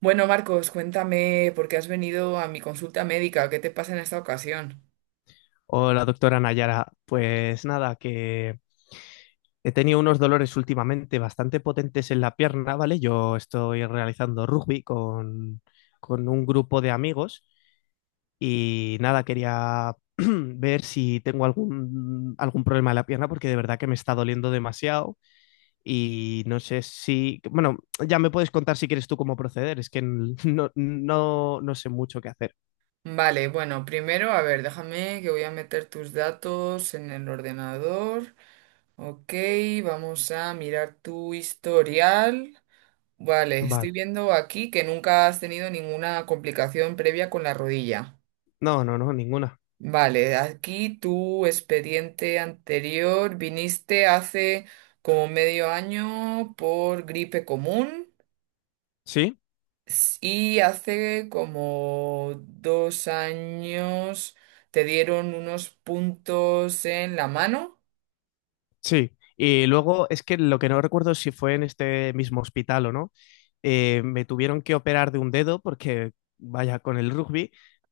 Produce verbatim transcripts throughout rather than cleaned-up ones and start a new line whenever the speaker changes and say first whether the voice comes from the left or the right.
right: Bueno, Marcos, cuéntame por qué has venido a mi consulta médica, qué te pasa en esta ocasión.
left: Hola, doctora Nayara. Pues nada, que he tenido unos dolores últimamente bastante potentes en la pierna, ¿vale? Yo estoy realizando rugby con, con un grupo de amigos y nada, quería ver si tengo algún, algún problema en la pierna porque de verdad que me está doliendo demasiado y no sé si, bueno, ya me puedes contar si quieres tú cómo proceder, es que no, no, no sé mucho qué hacer.
right: Vale, bueno, primero, a ver, déjame que voy a meter tus datos en el ordenador. Ok, vamos a mirar tu historial. Vale, estoy
left: Vale.
right: viendo aquí que nunca has tenido ninguna complicación previa con la rodilla.
left: No, no, no, ninguna.
right: Vale, aquí tu expediente anterior, viniste hace como medio año por gripe común.
left: ¿Sí?
right: Y hace como dos años te dieron unos puntos en la mano.
left: Sí, y luego es que lo que no recuerdo es si fue en este mismo hospital o no, eh, me tuvieron que operar de un dedo porque, vaya, con el rugby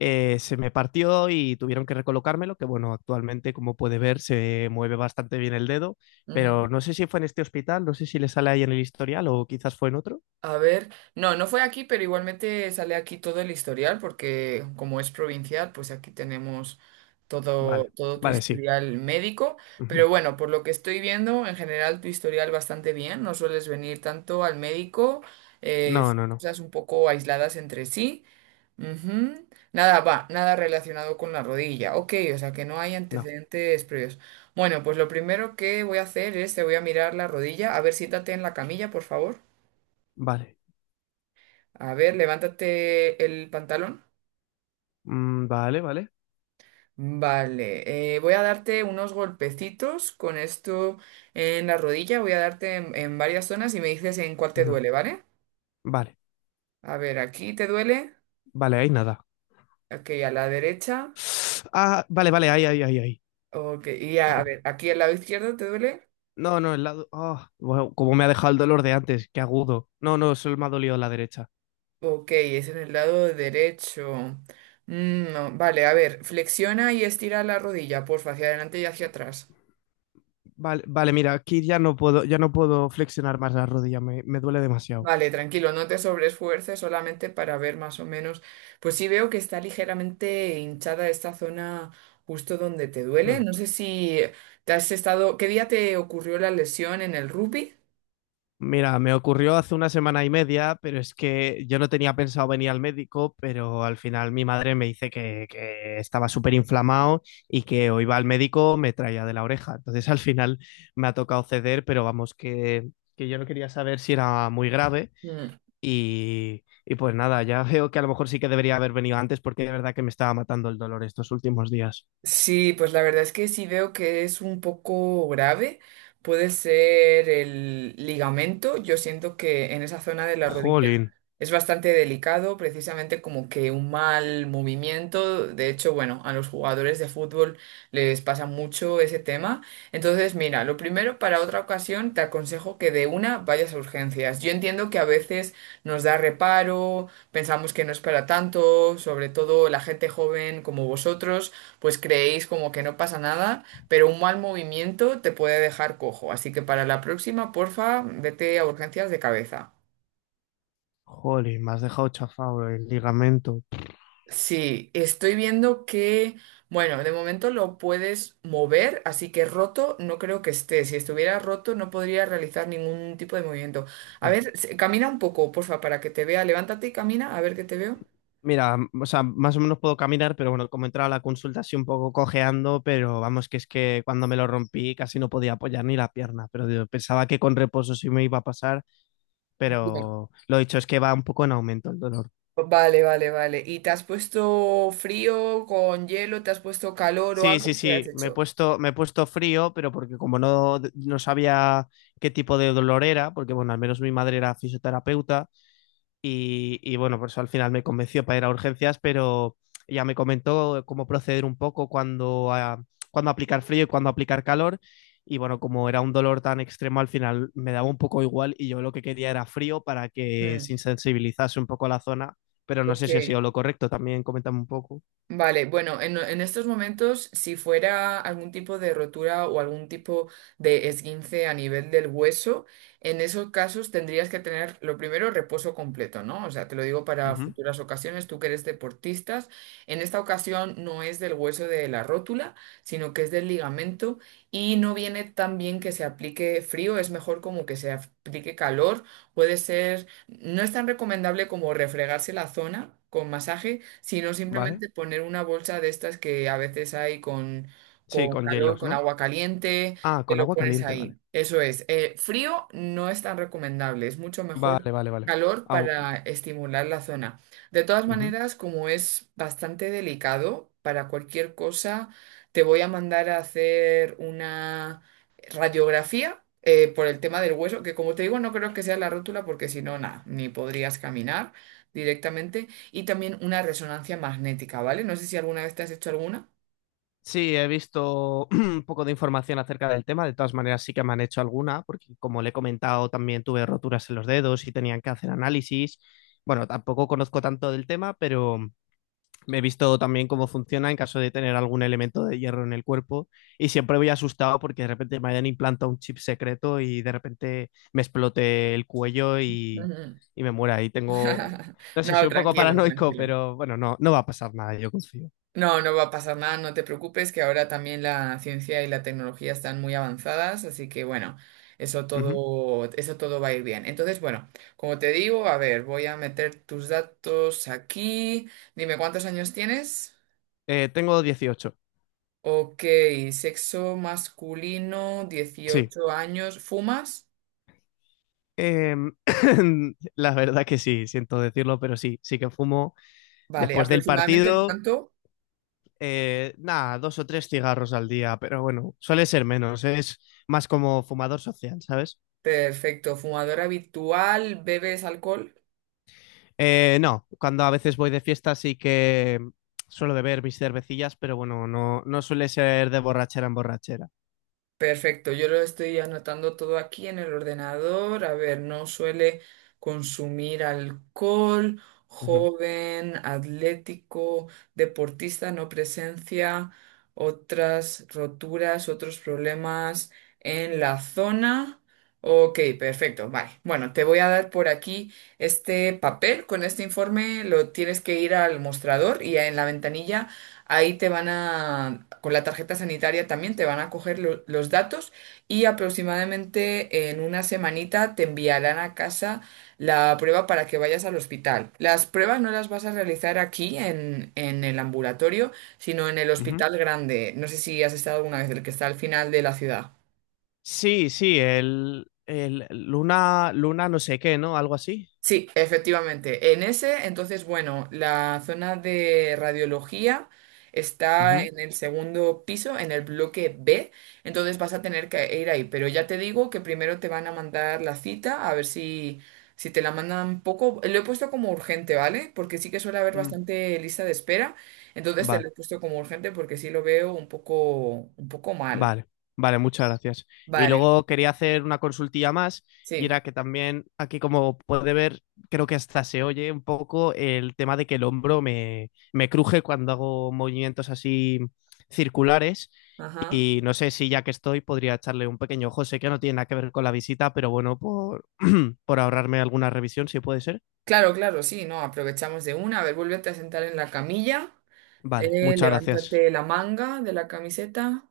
left: eh, se me partió y tuvieron que recolocármelo, que bueno, actualmente como puede ver se mueve bastante bien el dedo,
right: Ujú.
left: pero no sé si fue en este hospital, no sé si le sale ahí en el historial o quizás fue en otro.
right: A ver, no, no fue aquí, pero igualmente sale aquí todo el historial, porque como es provincial, pues aquí tenemos todo,
left: Vale,
right: todo tu
left: vale, sí.
right: historial médico.
left: Ujú.
right: Pero bueno, por lo que estoy viendo, en general tu historial bastante bien, no sueles venir tanto al médico, eh,
left: No, no, no,
right: cosas un poco aisladas entre sí. Ujú. Nada, va, nada relacionado con la rodilla. Ok, o sea que no hay
left: no.
right: antecedentes previos. Bueno, pues lo primero que voy a hacer es te voy a mirar la rodilla. A ver, siéntate en la camilla, por favor.
left: Vale.
right: A ver, levántate el pantalón.
left: Mm, vale, vale.
right: Vale, eh, voy a darte unos golpecitos con esto en la rodilla, voy a darte en, en varias zonas y me dices en cuál te
left: Ujú.
right: duele, ¿vale?
left: Vale,
right: A ver, aquí te duele,
left: vale, ahí nada.
right: ok, a la derecha,
left: Ah, vale, vale, ahí, ahí, ahí, ahí.
right: ok, y a, a
left: Au.
right: ver, aquí al lado izquierdo te duele,
left: No, no, el lado. Ah, bueno, como me ha dejado el dolor de antes, qué agudo. No, no, solo me ha dolido la derecha.
right: ok, es en el lado derecho. Mm, no, vale, a ver, flexiona y estira la rodilla, porfa, hacia adelante y hacia atrás.
left: Vale, vale, mira, aquí ya no puedo, ya no puedo flexionar más la rodilla, me, me duele demasiado.
right: Vale, tranquilo, no te sobreesfuerces solamente para ver más o menos. Pues sí veo que está ligeramente hinchada esta zona justo donde te duele.
left: Hmm.
right: No sé si te has estado. ¿Qué día te ocurrió la lesión en el rugby?
left: Mira, me ocurrió hace una semana y media, pero es que yo no tenía pensado venir al médico, pero al final mi madre me dice que, que estaba súper inflamado y que o iba al médico me traía de la oreja. Entonces al final me ha tocado ceder, pero vamos, que, que yo no quería saber si era muy grave.
right: Mm.
left: Y, y pues nada, ya veo que a lo mejor sí que debería haber venido antes porque de verdad que me estaba matando el dolor estos últimos días.
right: Sí, pues la verdad es que sí veo que es un poco grave. Puede ser el ligamento. Yo siento que en esa zona de la rodilla.
left: Jolín,
right: Es bastante delicado, precisamente como que un mal movimiento. De hecho, bueno, a los jugadores de fútbol les pasa mucho ese tema. Entonces, mira, lo primero para otra ocasión te aconsejo que de una vayas a urgencias. Yo entiendo que a veces nos da reparo, pensamos que no es para tanto, sobre todo la gente joven como vosotros, pues creéis como que no pasa nada, pero un mal movimiento te puede dejar cojo. Así que para la próxima, porfa, vete a urgencias de cabeza.
left: jolín, me has dejado chafado el ligamento.
right: Sí, estoy viendo que, bueno, de momento lo puedes mover, así que roto no creo que esté. Si estuviera roto no podría realizar ningún tipo de movimiento. A
left: Mm.
right: ver, se- camina un poco, porfa, para que te vea. Levántate y camina, a ver que te veo.
left: Mira, m- o sea, más o menos puedo caminar, pero bueno, como he entrado a la consulta así un poco cojeando, pero vamos, que es que cuando me lo rompí casi no podía apoyar ni la pierna, pero digo, pensaba que con reposo sí me iba a pasar,
right: Bien.
left: pero lo dicho es que va un poco en aumento el dolor.
right: Vale, vale, vale. ¿Y te has puesto frío con hielo? ¿Te has puesto calor o
left: Sí,
right: algo?
left: sí,
right: ¿Qué has
left: sí, me he
right: hecho?
left: puesto, me he puesto frío, pero porque como no, no sabía qué tipo de dolor era, porque bueno, al menos mi madre era fisioterapeuta y, y bueno, por eso al final me convenció para ir a urgencias, pero ella me comentó cómo proceder un poco cuando, ah, cuando aplicar frío y cuando aplicar calor. Y bueno, como era un dolor tan extremo, al final me daba un poco igual y yo lo que quería era frío para que se
right: Mm,
left: insensibilizase un poco la zona, pero no sé
right: ok.
left: si ha sido lo correcto, también coméntame un poco,
right: Vale, bueno, en, en estos momentos, si fuera algún tipo de rotura o algún tipo de esguince a nivel del hueso, en esos casos tendrías que tener lo primero reposo completo, ¿no? O sea, te lo digo para futuras ocasiones, tú que eres deportistas, en esta ocasión no es del hueso de la rótula, sino que es del ligamento y no viene tan bien que se aplique frío, es mejor como que se aplique calor, puede ser, no es tan recomendable como refregarse la zona con masaje, sino
left: ¿vale?
right: simplemente poner una bolsa de estas que a veces hay con,
left: Sí,
right: con
left: con
right: calor,
left: hielos,
right: con
left: ¿no?
right: agua caliente,
left: Ah,
right: te
left: con
right: lo
left: agua
right: pones
left: caliente, vale.
right: ahí. Eso es. Eh, frío no es tan recomendable, es mucho mejor
left: Vale, vale, vale.
right: calor
left: Au,
right: para estimular la zona. De todas
left: ujú.
right: maneras, como es bastante delicado, para cualquier cosa te voy a mandar a hacer una radiografía eh, por el tema del hueso, que como te digo, no creo que sea la rótula porque si no, nada, ni podrías caminar directamente, y también una resonancia magnética, ¿vale? No sé si alguna vez te has hecho alguna.
left: Sí, he visto un poco de información acerca del tema. De todas maneras, sí que me han hecho alguna, porque como le he comentado, también tuve roturas en los dedos y tenían que hacer análisis. Bueno, tampoco conozco tanto del tema, pero he visto también cómo funciona en caso de tener algún elemento de hierro en el cuerpo y siempre voy asustado porque de repente me hayan implantado un chip secreto y de repente me explote el cuello y,
right: Ujú.
left: y me muera. Y tengo, no sé, soy
right: No,
left: un poco
right: tranquilo,
left: paranoico,
right: tranquilo.
left: pero bueno, no, no va a pasar nada, yo confío.
right: No, no va a pasar nada, no te preocupes, que ahora también la ciencia y la tecnología están muy avanzadas, así que bueno, eso
left: Ujú.
right: todo, eso todo va a ir bien. Entonces, bueno, como te digo, a ver, voy a meter tus datos aquí. Dime, ¿cuántos años tienes?
left: Eh, tengo dieciocho,
right: Ok, sexo masculino,
left: sí.
right: dieciocho años, ¿fumas?
left: Em, la verdad que sí, siento decirlo, pero sí, sí que fumo
right: Vale,
left: después del
right: ¿aproximadamente
left: partido.
right: cuánto?
left: Eh, nada, dos o tres cigarros al día, pero bueno, suele ser menos, ¿eh? Es más como fumador social, ¿sabes?
right: Perfecto, fumador habitual, ¿bebes alcohol?
left: Eh, no, cuando a veces voy de fiesta sí que suelo beber mis cervecillas, pero bueno, no, no suele ser de borrachera en borrachera.
right: Perfecto, yo lo estoy anotando todo aquí en el ordenador. A ver, no suele consumir alcohol,
left: Ujú,
right: joven, atlético, deportista, no presencia, otras roturas, otros problemas en la zona. Ok, perfecto, vale. Bueno, te voy a dar por aquí este papel con este informe, lo tienes que ir al mostrador y en la ventanilla. Ahí te van a, con la tarjeta sanitaria también te van a coger lo- los datos y aproximadamente en una semanita te enviarán a casa la prueba para que vayas al hospital. Las pruebas no las vas a realizar aquí en, en el ambulatorio, sino en el
left: ujú.
right: hospital grande. No sé si has estado alguna vez, el que está al final de la ciudad.
left: Sí, sí, el, el Luna, Luna no sé qué, ¿no? Algo así.
right: Sí, efectivamente. En ese, entonces, bueno, la zona de radiología está
left: Ujú,
right: en el segundo piso, en el bloque B, entonces vas a tener que ir ahí. Pero ya te digo que primero te van a mandar la cita, a ver si, si te la mandan poco. Lo he puesto como urgente, ¿vale? Porque sí que suele haber
left: mm.
right: bastante lista de espera, entonces te lo
left: Vale.
right: he puesto como urgente porque sí lo veo un poco, un poco mal.
left: Vale, vale, muchas gracias. Y
right: Vale,
left: luego quería hacer una consultilla más, y
right: sí.
left: era que también aquí, como puede ver, creo que hasta se oye un poco el tema de que el hombro me, me cruje cuando hago movimientos así circulares.
right: Ajá.
left: Y no sé si ya que estoy podría echarle un pequeño ojo. Sé que no tiene nada que ver con la visita, pero bueno, por, por ahorrarme alguna revisión, si puede ser.
right: Claro, claro, sí, no, aprovechamos de una. A ver, vuélvete a sentar en la camilla.
left: Vale,
right: Eh,
left: muchas gracias.
right: levántate la manga de la camiseta.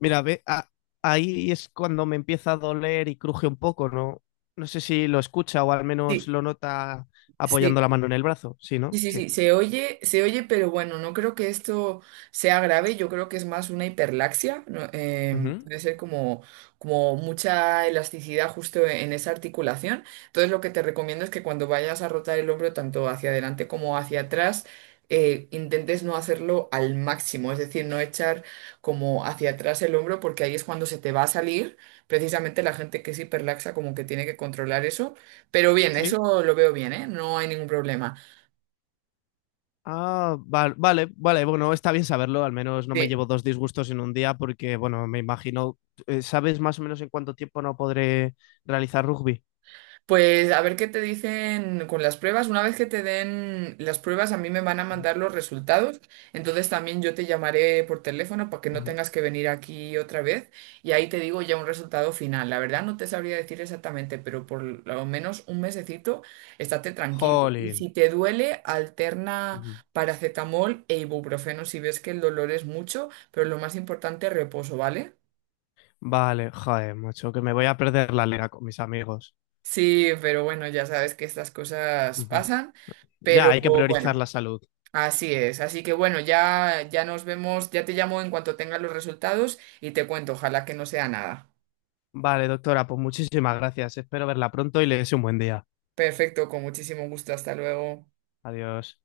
left: Mira, ve, a- ahí es cuando me empieza a doler y cruje un poco, ¿no? No sé si lo escucha o al menos
right: Sí,
left: lo nota apoyando
right: sí.
left: la mano en el brazo, ¿sí,
right: Sí,
left: no?
right: sí,
left: Sí.
right: sí, se oye, se oye, pero bueno, no creo que esto sea grave, yo creo que es más una hiperlaxia, ¿no? Em,
left: Ujú.
right: puede ser como, como mucha elasticidad justo en esa articulación. Entonces lo que te recomiendo es que cuando vayas a rotar el hombro tanto hacia adelante como hacia atrás, eh, intentes no hacerlo al máximo, es decir, no echar como hacia atrás el hombro porque ahí es cuando se te va a salir. Precisamente la gente que es hiperlaxa como que tiene que controlar eso, pero bien,
left: Sí.
right: eso lo veo bien, ¿eh? No hay ningún problema.
left: Ah, va- vale, vale, bueno, está bien saberlo, al menos no me
right: Sí.
left: llevo dos disgustos en un día porque, bueno, me imagino, eh, ¿sabes más o menos en cuánto tiempo no podré realizar rugby?
right: Pues a ver qué te dicen con las pruebas. Una vez que te den las pruebas, a mí me van a mandar los resultados. Entonces también yo te llamaré por teléfono para que no
left: Ujú.
right: tengas que venir aquí otra vez. Y ahí te digo ya un resultado final. La verdad no te sabría decir exactamente, pero por lo menos un mesecito estate tranquilo. Y
left: Jolín.
right: si te duele, alterna
left: Ujú.
right: paracetamol e ibuprofeno si ves que el dolor es mucho, pero lo más importante, reposo, ¿vale?
left: Vale, joder, macho, que me voy a perder la liga con mis amigos.
right: Sí, pero bueno, ya sabes que estas cosas
left: Ujú.
right: pasan.
left: Ya,
right: Pero
left: hay que priorizar
right: bueno.
left: la salud.
right: Así es, así que bueno, ya, ya nos vemos, ya te llamo en cuanto tenga los resultados y te cuento, ojalá que no sea nada.
left: Vale, doctora, pues muchísimas gracias. Espero verla pronto y le deseo un buen día.
right: Perfecto, con muchísimo gusto, hasta luego.
left: Adiós.